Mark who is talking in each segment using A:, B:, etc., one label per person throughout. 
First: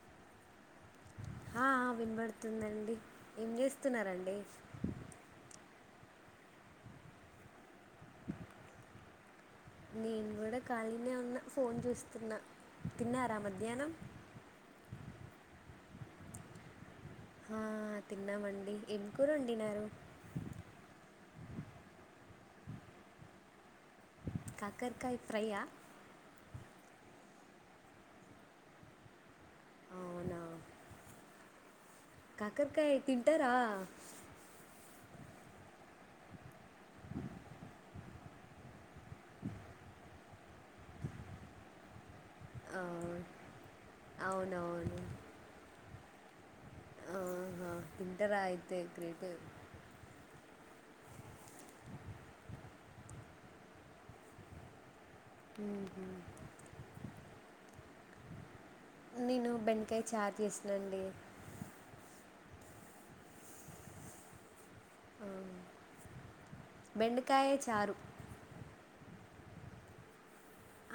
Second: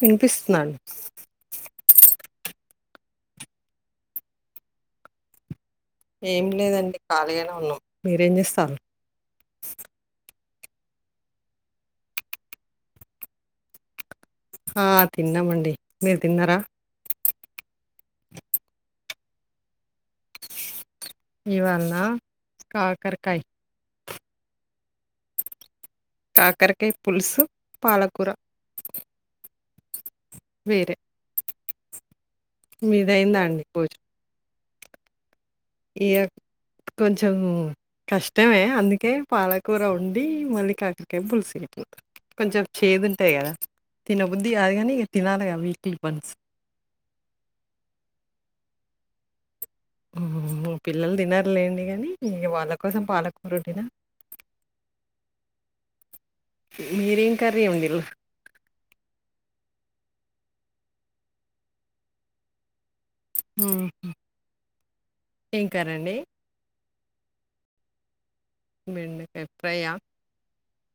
A: వినిపిస్తున్నాను
B: వతుందండి ఏం చేస్తున్నారంండి
A: ఏం లేదండి ఖాళీగానే ఉన్నా మీరేం చేస్తారు
B: నేను కూడాడ కాళిన ఉన్న ఫోన్ చూస్తున్న తిన్నార మధ్యాహ్నం
A: ఆ తిన్నామండి మీరు తిన్నారా
B: ఆ తిన్నామండి ఏంకరు వండిన
A: ఇవాలా కాకరకాయ
B: కకరకాయ ఫ్రైయాయా
A: కాకరకాయ పులుసు పాలకూర
B: అవునా
A: వేరే
B: కాకరకాయ
A: మీదయిందా
B: తింటారా
A: అండి ఇ కొంచెం కష్టమే అందుకే పాలకూర ఉండి మళ్ళీ కాకడికే పులుసు అయిపోతారు కొంచెం
B: ఆ,
A: చేదు ఉంటాయి కదా తినబుద్ధది కాదు కానీ
B: అవునవును
A: ఇంక తినాలిగా స్టీపన్స్
B: ఆహా ఇంటర్ ఆ అయితే గ్రేట్ ఏ
A: ఉహు పిల్లలు తినరూ లేండి కానీ ఇగ వాళ్ళ కోసం పాలకూర వండిన
B: మ్మ్.
A: మీరేం కర్రీ వండిన్రు
B: నేను బెండకాయ చారు చేసానండీ
A: ఉమ్
B: ఆ,
A: ఏం కర్రండి
B: బెండకాయ చారు
A: బెండకాయ ఫ్రయ్య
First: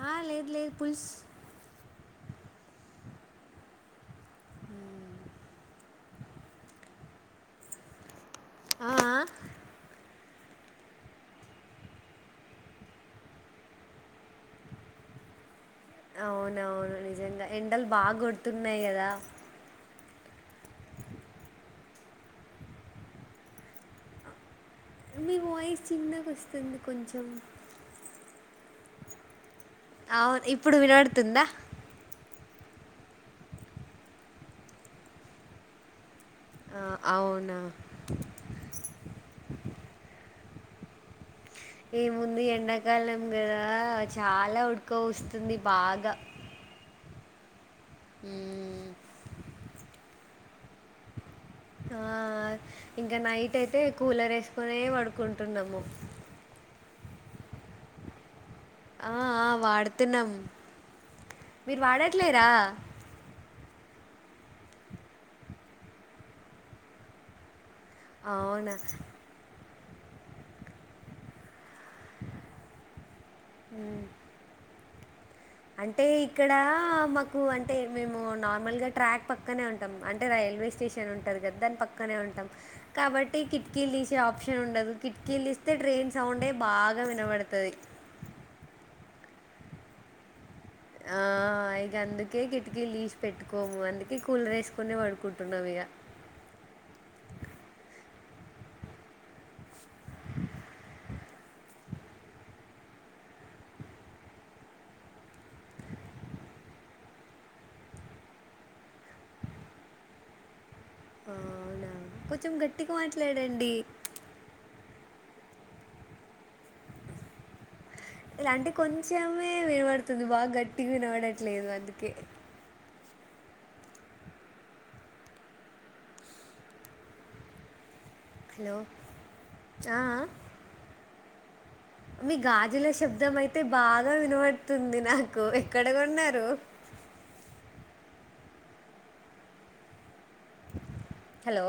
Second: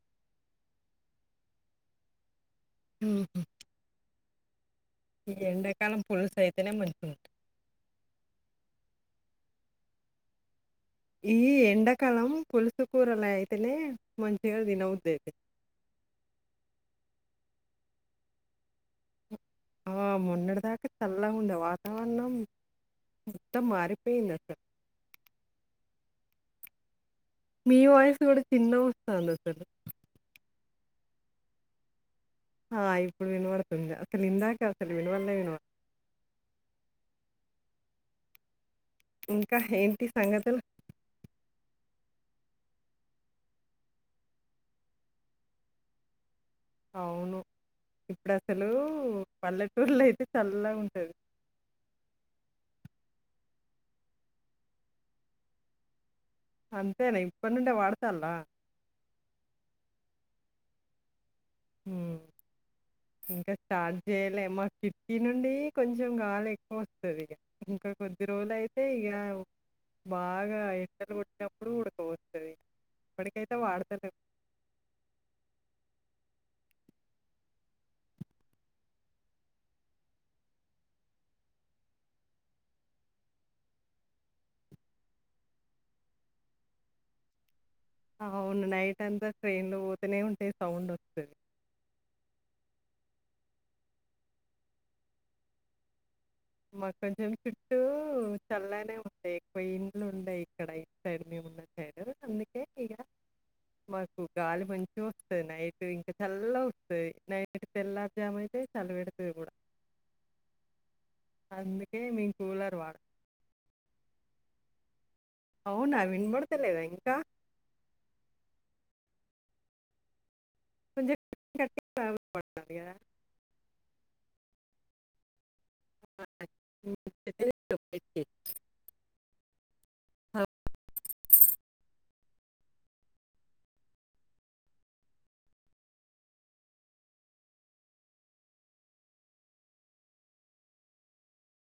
B: ఆ లేదు లేదు పులుస్
A: ఉహు
B: మ్మ్.
A: ఈ ఎండాకాలం పులుసు అయితేనే మంచిగుంటది
B: ఆ ఆ
A: ఈ ఎడాకలం పులుసు కూరలు అయితేనే మంచిగా తినబుద్ధి అవుతది
B: అవునవును నిజంగా ఎండలు బాగా కొడుతున్నాయి కదా
A: ఆ మొన్నటి దాకా చల్లగా ఉండే వాతావరణం మొత్తం మారిపోయింది అసలు
B: మీ వాయిస్ చిన్నగా అస్తుంది కొంచెం
A: మీ వాయిస్ కూడా చిన్నగా వస్తుంది అసలు
B: అవును ఇప్పుడు వినడుతుందా
A: ఆ ఇప్పుడు వినవడుతుంది అసలు ఇందాక అసలు వినవడలే వినవడ
B: ఆ అవునా
A: ఇంకా ఏంటి సంగతులు
B: ఏముంది ఎండాకాలం కదా చాలా ఉడుక పోస్తుంది బాగా
A: అవును ఇప్పుడు అసలు
B: మ్మ్.
A: పల్లె ఊర్లో అయితే చల్ల ఉంటది
B: ఆ ఇంకా నైట్ అయితే కూలర్ ఏసుకునే పడుకుంటున్నాము
A: అంతేనా ఇప్పటి నుండే వాడతన్లా
B: ఆ ఆ వాడుతున్నాం మీరు
A: హ్మ్.
B: వాడట్లేరా
A: ఇంకా స్టార్ట్ చేయలే మా కిట్కీ నుండి కొంచెం గాలి ఎక్కువ వస్తది ఇంకా కొద్ది రోజులు
B: అవునా
A: అయితే ఇడ బాగా ఎండలు కొట్టినప్ ఇప్పుడు ఉడక పోస్తది ఇప్పటికైతే వాడతాలేం
B: అంటే ఇక్కడ మాకు అంటే మేము నార్మల్గా ట్రాక్ పక్కనే ఉంటాం అంటే రైల్వే స్టేషన్ ఉంటంది కదా దాని పక్కనే ఉంటాం కాబట్టి కిటికీలు తీసే ఆప్షన్ ఉండదు కిటికీలు ఇస్తే ట్రైన్ సౌండే బాగా వినబడతాది
A: అవును నైట్ అంతా ట్రైన్లు వోతనే ఉంటాయి
B: ఆ
A: సౌండొస్తది.
B: ఇగ అందుకే కిటికిల్తీసి పెట్టుకోము అందుకే కూలర్ వేసుకునే పడుకుంటున్నాం ఇగా
A: మాకు కొంచెం చుట్టూ చల్లనే ఉంటాయి ఎక్కువ ఇండ్లు ఉంటాయి ఇక్కడ సైడ్ మేమున్న సైడు అందుకే ఇక మాకు గాలి మంచి వస్తుంది నైట్ ఇంకా చల్ల వస్తంది నైట్ తెల్లరీ జామ్ అయితే చల్ల
B: అవునా
A: అందుకే మేము
B: కొంచెం
A: కూలర్
B: గట్టిగా
A: వాడం.
B: మాట్లాడండి
A: అవునా వినబడతలేదా ఇంకా?
B: ఎలాంటే కొంచమే వినవడుతుంది బాగా గట్టి వి
A: కొంచెం
B: నడట్లేదు
A: కట్టి
B: అందుకే
A: ట్రావెల్ పడాలి కదా చెప్పేసి
B: హలో ఆఆ మీ గాజుల శబ్దం అయితే బాగా వినపడుతుంది నాకు ఎక్కడ కొన్నారు. Hello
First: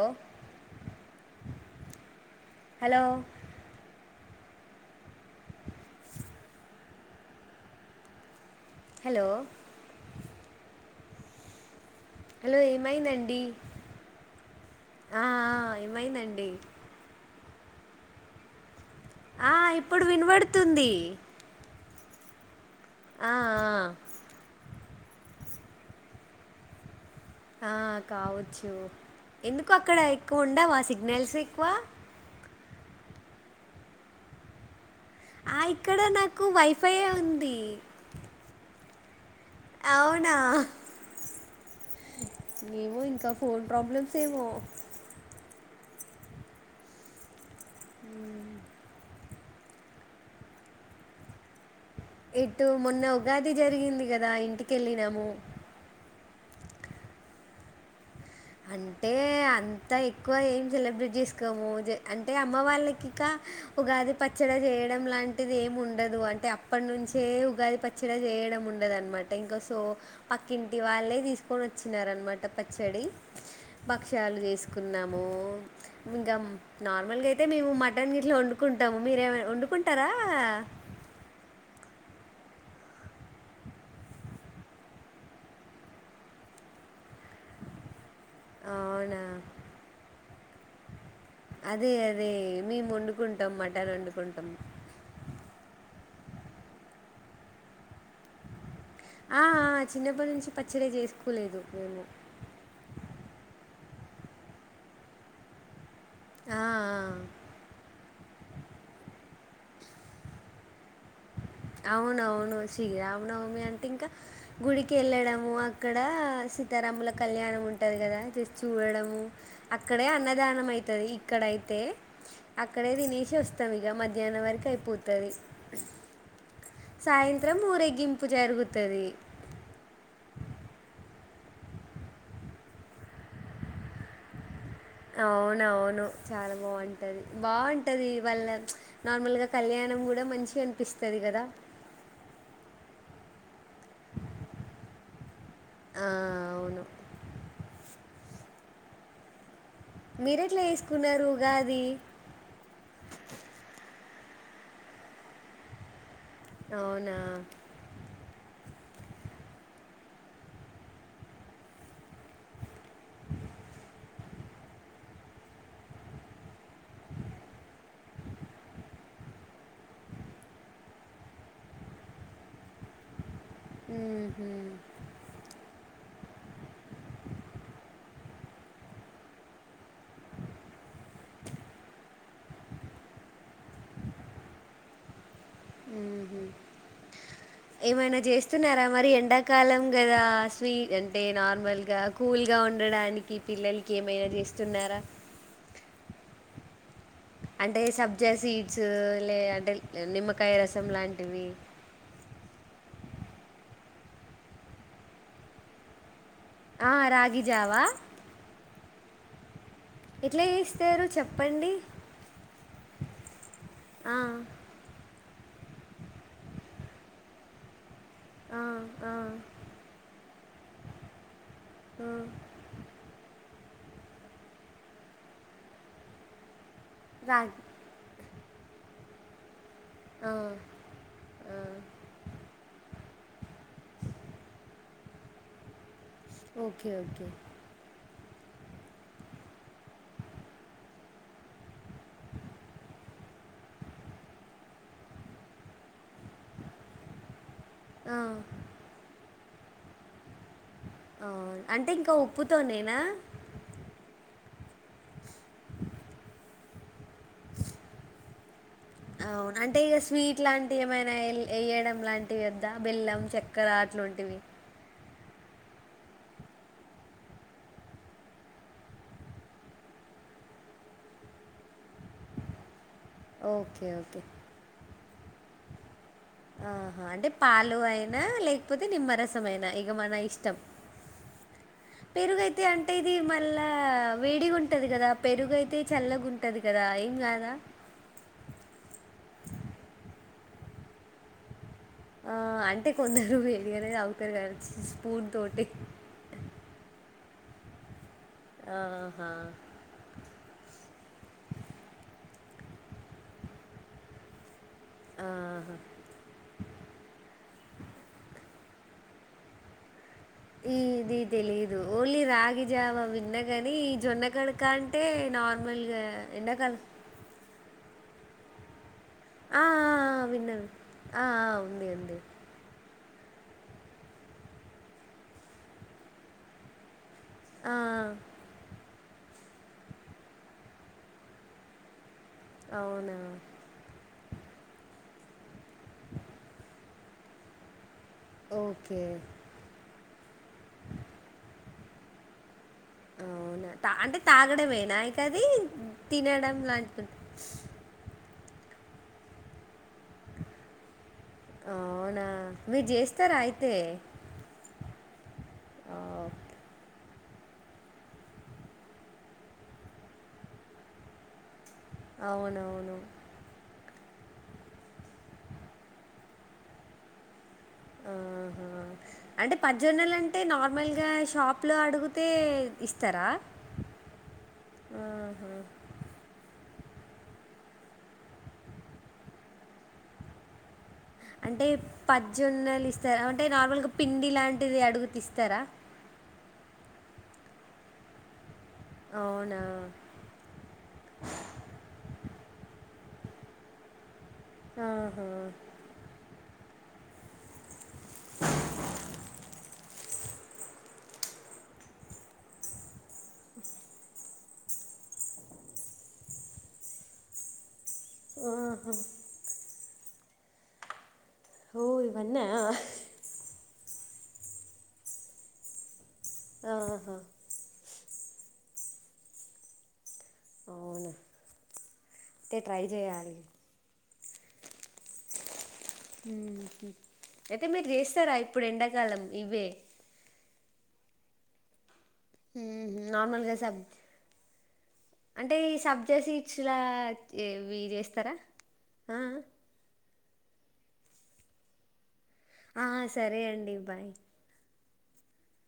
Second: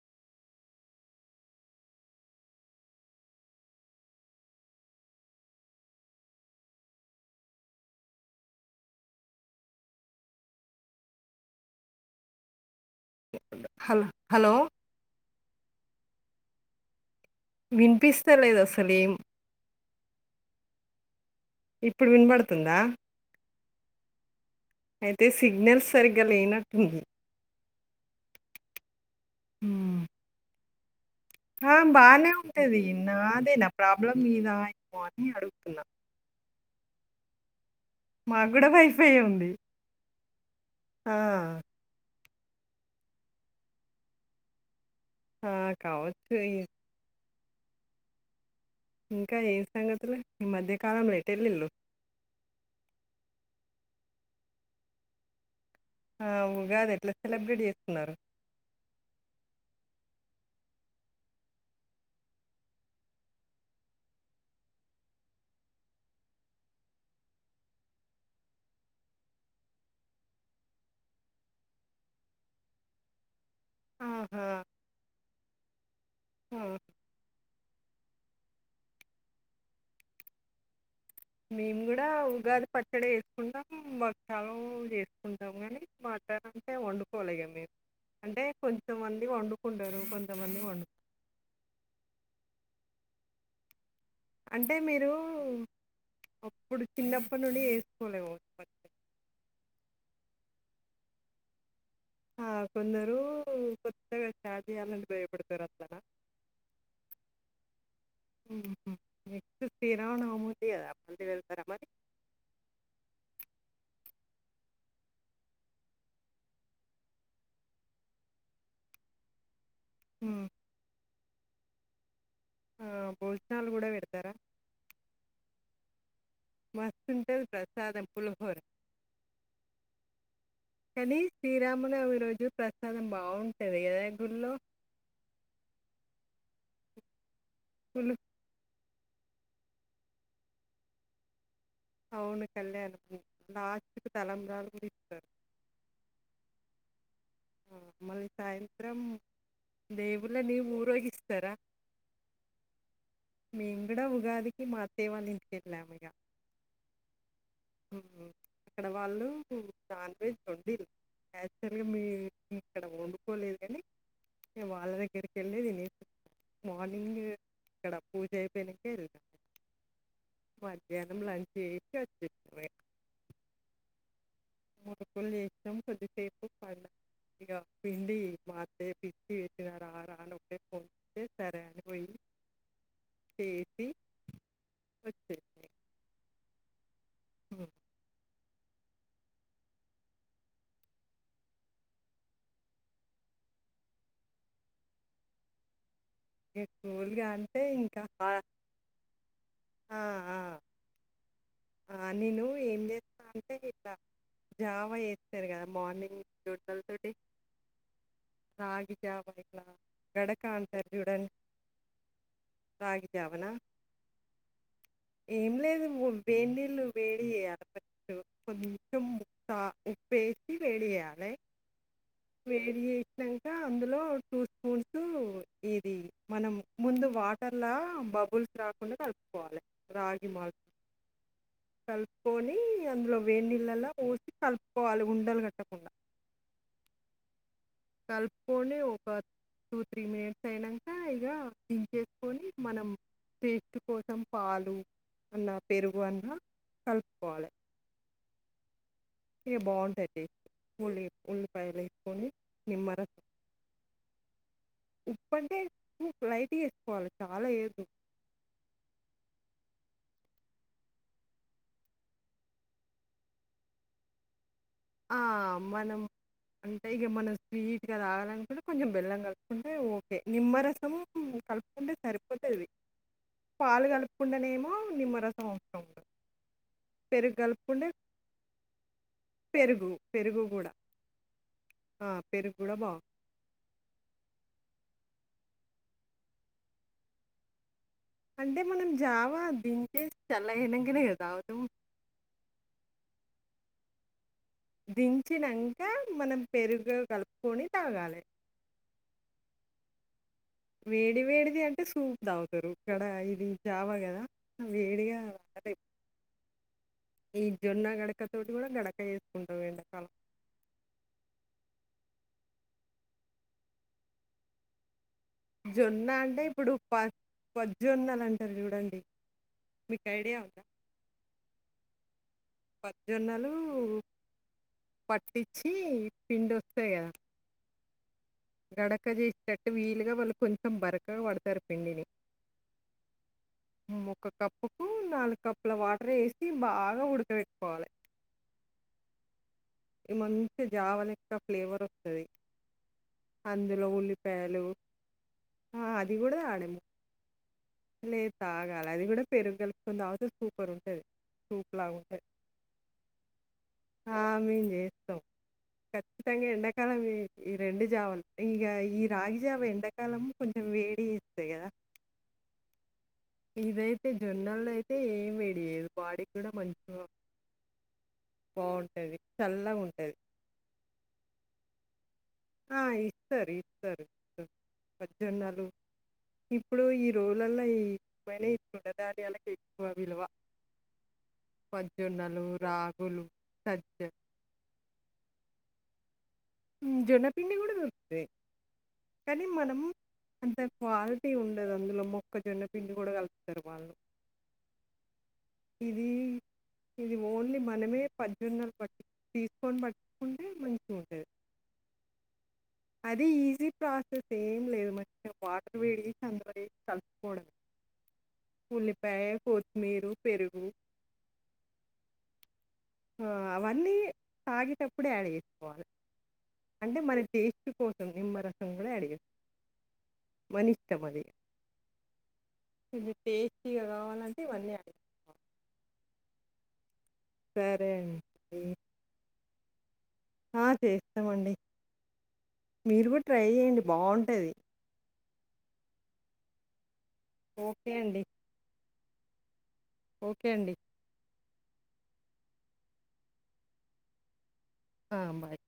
B: hello. హలో. హలో ఏం మైందండి
A: హలో హలో
B: ఆ ఆ ఏం మైందండి.
A: వినిపిస్త లేదు అసలు. ఏం
B: ఆ ఇప్పుడు వినబడు తుంది
A: ఇప్పుడు వినపడుతుందా.
B: ఆ ఆ.
A: అయితే సిగ్నల్స్ సరిగ్గా లేనట్టుంది.
B: ఆ కావచ్చు ఎందుకొ అక్కడ
A: మ్మ్.
B: ఎక్కువ ఉండవ అసలు. నెల్సిక్వ్
A: ఆ, బానే ఉంటది నాదేన ప్రాబ్లం మీద
B: ఆ ఇక్కడ నాకు వైఫై ఏ ఉంది
A: మాక్కూడా వైఫై ఉంది
B: అవునా
A: ఆ,
B: ఏమో ఇంకా ఫోన్ ప్రాబ్లంఏమో
A: ఆ కావచ్చు ఇ ఇంకా ఏం సంగతులు ఈ మధ్యకాలంలో ఎటుఎళ్లిల్లు
B: ఇటు మొన్న ఉగాది జరిగింది కదా ఇంటికెళ్ళినము.
A: ఆ ఉగాది ఎట్లా సెలబ్రేట్ చేసుకున్నారు.
B: అంటే అంతా ఎక్కువ ఏం సెలబ్రేట్ చేసుకోము అంటే అమ్మ వాళ్లకు ఇక ఉగాది పచ్చడి చేయడం లాంటిది ఏమి ఉండదు అంటే అప్పటినుంచి ఉగాది పచ్చడి చేయడం ఉండదన్నమాట. ఇంకా సో పక్కింటి వాలే తీసుకొని వచ్చినారు అన్నమాట పచ్చడి. భక్షాలు
A: ఆహా
B: చేసుకున్నాము ఇంక
A: ఆ.
B: నార్మల్ గా అయితే మేము మా దాన్ని ఇట్లా వండుకుంటాం మీరేమ వండుకుంటారా.
A: మేము కూడా ఉగాది పచ్చడి చేసుకుంటాం భక్షాలు చేసుకుంటాం కానీ మటన్ అంటే వండుకోలే ఇగ మేము. అంటే
B: అవునా
A: కొంతమంది వండుకుంటారు కొంత కొంతమంది వండు
B: అదే అదే మేము వండుకుంటాం మటన్ వండుకుంటం
A: అంటే మీరు అప్పుడు చిన్నప్పటినుండి చేసుకోలేదు కావచ్చు బచ్చా
B: ఆ ఆ చిన్నప్పటి నుంచి పచ్చడ చేసుకోలేదు మేము.
A: ఆ కొందరు కొత్తగా స్టార్ట్ చేయాలంటే భయపడతారు అట్లానా
B: ఆ ఆ
A: ఉహు నెక్స్ట్ శ్రీరామనవమి ఉంది కదా మళ్ళీ వెళ్తారా మరి
B: అవునవును శ్రీరామనవమి అంటే ఇంకా గుడికి ఎళ్ళడము అక్కడ సీతారాముల కళ్యాణం ఉంటది కదా జస్ట్ చూడడము అక్కడే
A: ఉమ్.
B: అన్నదానం అయితది ఇక్కడైతే
A: ఆ
B: అక్కడే తినేసి
A: భోజనాలు
B: వస్తాం ఇగ
A: కూడా పెడతారా
B: మధ్యాహ్నం వరకు అయిపోతది
A: మస్తుంటది
B: సాయంత్రం
A: ప్రసాదం
B: ఊరేగింపు
A: పులిహోర
B: జరుగుతది.
A: కానీ శ్రీరామునవమి రోజు ప్రసాదం బాగుంటది గుళ్ళో
B: అవునవును చాల బాగుంటది.
A: పులి
B: బావుంటది వాళ్ళ నార్మల్గా కళ్యాణం కూడా మంచిగా అనిపిస్తది కదా
A: అవును కళ్యాణం నద్ తలంబ్రాలు కూడా ఇత్తరు
B: ఆ! అవును.
A: ఉమ్ మళ్లీ సాయంత్రం దేవుళ్ళని
B: మీరెట్లా చేసుకున్నారు
A: ఊరేగిస్తారా
B: ఉగాది?
A: మీ ఇక్కడ ఉగాదికి మా అత్తయ్య వాళ్ళ ఇంటికి వెళ్ళాము ఇగ
B: అవునా
A: అక్కడ వాళ్ళు నాన్ వెజ్ వండిల్లు యాక్చువల్ గా మీ అక్కడ వండుకోలేదు గాని ఇక వాళ్ల దగ్గరికి వెళ్లి తినేసి వచ్చాం మార్నింగ్ ఇక్కడ పూజ అయిపోయినాంక వెళ్ళినం మధ్యాహ్నం లంచ్ చేసి వచ్చేసినం ఇగ
B: ఉహు
A: మురుకులు చేసినం కొద్దిసేపు ఇగ పిండి మా అత్తయ్యకిచ్చి ఇక నువ్వే రా రా అని ఫోన్ చేస్తే సరే అంటే పోయి వచ్చింది
B: ఉహు ఏమైనా చేస్ తుస్తున్నారా మరి ఎండాకాలం కదా స్వీట్ అంటే నార్మల్గా కూల్ గా ఉండడానికి పిల్లలకి ఏమైనా చేస్తున్నారా
A: ఎం
B: అంటే సబ్జా సీడ్స్ లే అంటే
A: ఆ, ఆ,
B: నిమ్మకాయ రసం లాంటివి.
A: ఆ, నేను ఏం చేస్తామంటే ఇట్లా జావా చేస్తారు కదా మార్నింగ్
B: ఆ రాగి జావా
A: రాగిజావనే గడక అంటారు.
B: తరు
A: చూడండి
B: చెప్పండి
A: రాగి జావనా
B: ఆ
A: ఏం లేదు వేడి నీళ్లు వేడి చేయాలి
B: ఆ!
A: కొంచెం
B: ఆ!
A: మూత్త ఉప్పే వేడి చేయాలె
B: ఆ!
A: వేడి చేసినంక కా అందులో టూ స్పూన్స్ ఇది మనం ముందు
B: రాగి
A: వాటర్లా బబుల్ రాకుండా కలుపుకోవాలి రాగి
B: ఆ!
A: మాల్పు
B: ఆ!
A: కలుపుకొని అందులో వేడి నీల్లలా పోసి కలుపుకోవాలి ఉండలు కట్టకుండా
B: ఓకే ఓకే
A: కలుపుకని ఒక టూ త్రీ మినిట్స్ అయినాక ఇగ దించేసుకొని మనం టేస్ట్ కోసం పాలు అన్న పెరుగు అన్నా కలుపుకోవాలే
B: ఆ
A: ఇగా బాగుంటది టే కొని ఉల్లిపాయలు వేసుకొని
B: తోనేనా
A: ఉప్పంటే ను లైట్గా ఏసుకోవాలి చాలా ఏయెద్దు
B: అవును అంటే ఇక స్వీట్ లాంటివి ఏమైనా ఏ ఏయడం లాంటివి వద్దా బెల్లం చక్కెర అట్లోంటివి
A: ఆ మనం అంటే ఇగ మనం స్వీట్గా తాగానుకుంటే కొంచెం బెల్లం కలుపుకుంటే ఓకే నిమ్మరసము కలుపుకుంటే సరిపోతుది
B: ఓకే.
A: పాలు
B: ఓకే.
A: కలుపుకుండానేమో నిమ్మరస్ [unintelligible]
B: ఆహా అంటే పాలు అయినా లేకపోతే నిమ్మరసం ఐనా ఇక
A: పెరుగు,
B: మన
A: పెరుగు
B: ఇష్టం
A: గూడా. ఆ! పెరుగు
B: పెరుగైతే
A: గూడా
B: అంటే
A: బావుం
B: ఇది మళ్ళా వేడిగా ఉంటది కదా పెరుగైతే చల్లగా ఉంటది కదా ఏం కాదా
A: అంటే మనం జావా దీంటే చల్లనగైనకనేకదావుతం
B: ఆ అంటే కొందరు వేడిగానే తాగ్
A: దించినంక మనం పెరుగగలుప్ కొనీ తాగాలే
B: ఆహా
A: వేడి వేడిది అంటే సూప్ తాగుతారు ఇక్కడ ఇది జావా కదా
B: ఆ హా
A: ఈ జొన్న గడక తోటి కూడా గడక చేసుకుంటం ఎండకాలం
B: ఈ ఇది తెలిదు ఓన్లీ రాగి జావ విన్నగని ఈ జొన్న కడకా అం
A: జొన్న అంటే ఇప్పుడు ప పొద్జొన్న అంటారు చూడండి
B: ఆ ఆ
A: మీకు ఐడియా
B: విన్న
A: ఉందా
B: విన్న ఆ ఉంది ఉంది
A: జొన్నలు పట్టించి పిండి ఒస్తాయి కదా
B: ఆ! ఆ!
A: గడక చేసటట్టు వీలుగా వాళ్ళు కొంచెం బరకగా పడతారు పిండిని
B: అవునా
A: ఉమ్, ఒక కప్పుకు నాలుగు కప్పుల వాటర్ వేసి బాగా ఉడక పెట్టుకోవాలి
B: ఓకే.
A: ఈ మంచి జావ లెక్క ఫ్లేవర్ స్తది
B: అవునా అంటె తాగడమేనా ఇక అది
A: ఆ, అది కూడా
B: తినడం
A: తాడేము
B: లాంటిది
A: లేదు తాగాల అది కూడా పెరుగు కలుపుకుని తాగితె సూపర్ ఉంటది
B: అవునా మీరు చేస్తార అయితె
A: తం కచ్చితంగ ఎండకాలం చేయ ఈ రెండు జావలు ఇంగ ఈ రాగి జావ ఎండాకాలం కొంచెం వేడి చేస్తయి కద
B: అవునవును
A: ఇదైతతె జొన్నల్లో అయితే ఏం వేడి చేయదు బాడీకి కూడా మంచిగా ఉంటది
B: ఆహా అంటే పజోన్నలు
A: చల్లగుంటది.
B: అంటే నార్మల్ గా షాప్ లో అడుగుతు
A: ఆ ఇస్తారు ఇస్తరు ఇస్తరు
B: ఆహా!
A: పజోన్నలు ఇ ఇప్పుడు ఈ రోజులలో ఈక్కు ఈ రుణధాన్యాలకు ఎక్కువ విలువ
B: అంటె
A: పచ్చజొన్నలు,
B: పజోన్నలు ఇస్తారు
A: రాగులు,
B: అంటే నార్మల్గా
A: సజ్జ
B: పిండి లాంటిది అడుగుతె ఇస్తారా
A: జొన్నపిండి కూడా దొరుకుతాయి కానీ
B: అవునా!
A: మనం అంత క్వాలిటీ ఉండదు అందులో మొక్కజొన్న పిండి కూడ కలుపుతారు వాళ్ళు
B: ఆహా
A: ఇది ఇది ఓన్లీ మనమే పజోన్నలు పట్టి తీసుకొని బట్ ఉంటె మంచిగుంటది అది ఈజీ ప్రాసెస్ ఏం లేదు మంచిగ వాటర్ వేడి చేసి అందులో వేసి కలుసుకోవడమే
B: ఆహా
A: ఉల్లిపాయ కోస్ మీరు పెరుగు
B: ఓ ఇవన్నా
A: తాగేటప్పుడే యాడ్ చేసుకోవాలి అంటే
B: ఆహా
A: మన టేస్ట్ కోసం నిమ్మ రసం కూడ యాడ్ చెస్ మనిష్టం
B: అవునా
A: అది
B: అయితే ట్రై
A: ఇది
B: చేయాలి
A: టేస్టీగా కావాలంటే ఇవన్నీ యాడ్ చేసుకో
B: అయితే మీరు చేస్తారా ఇప్పుడు ఎండాకాలం ఇవే
A: ఆ చేస్తమండి మీరు కూడ ట్రై
B: నార్మల్గా సబ్
A: చెయండి బాగుంటది
B: అంటే ఈ సబ్జస్ ఇచ్చలా ఏవి
A: ఓకే అండి
B: చేస్తార ఆ
A: ఓకే అండి
B: ఆ సరే అండి బాయ్
A: ఆ బాయ్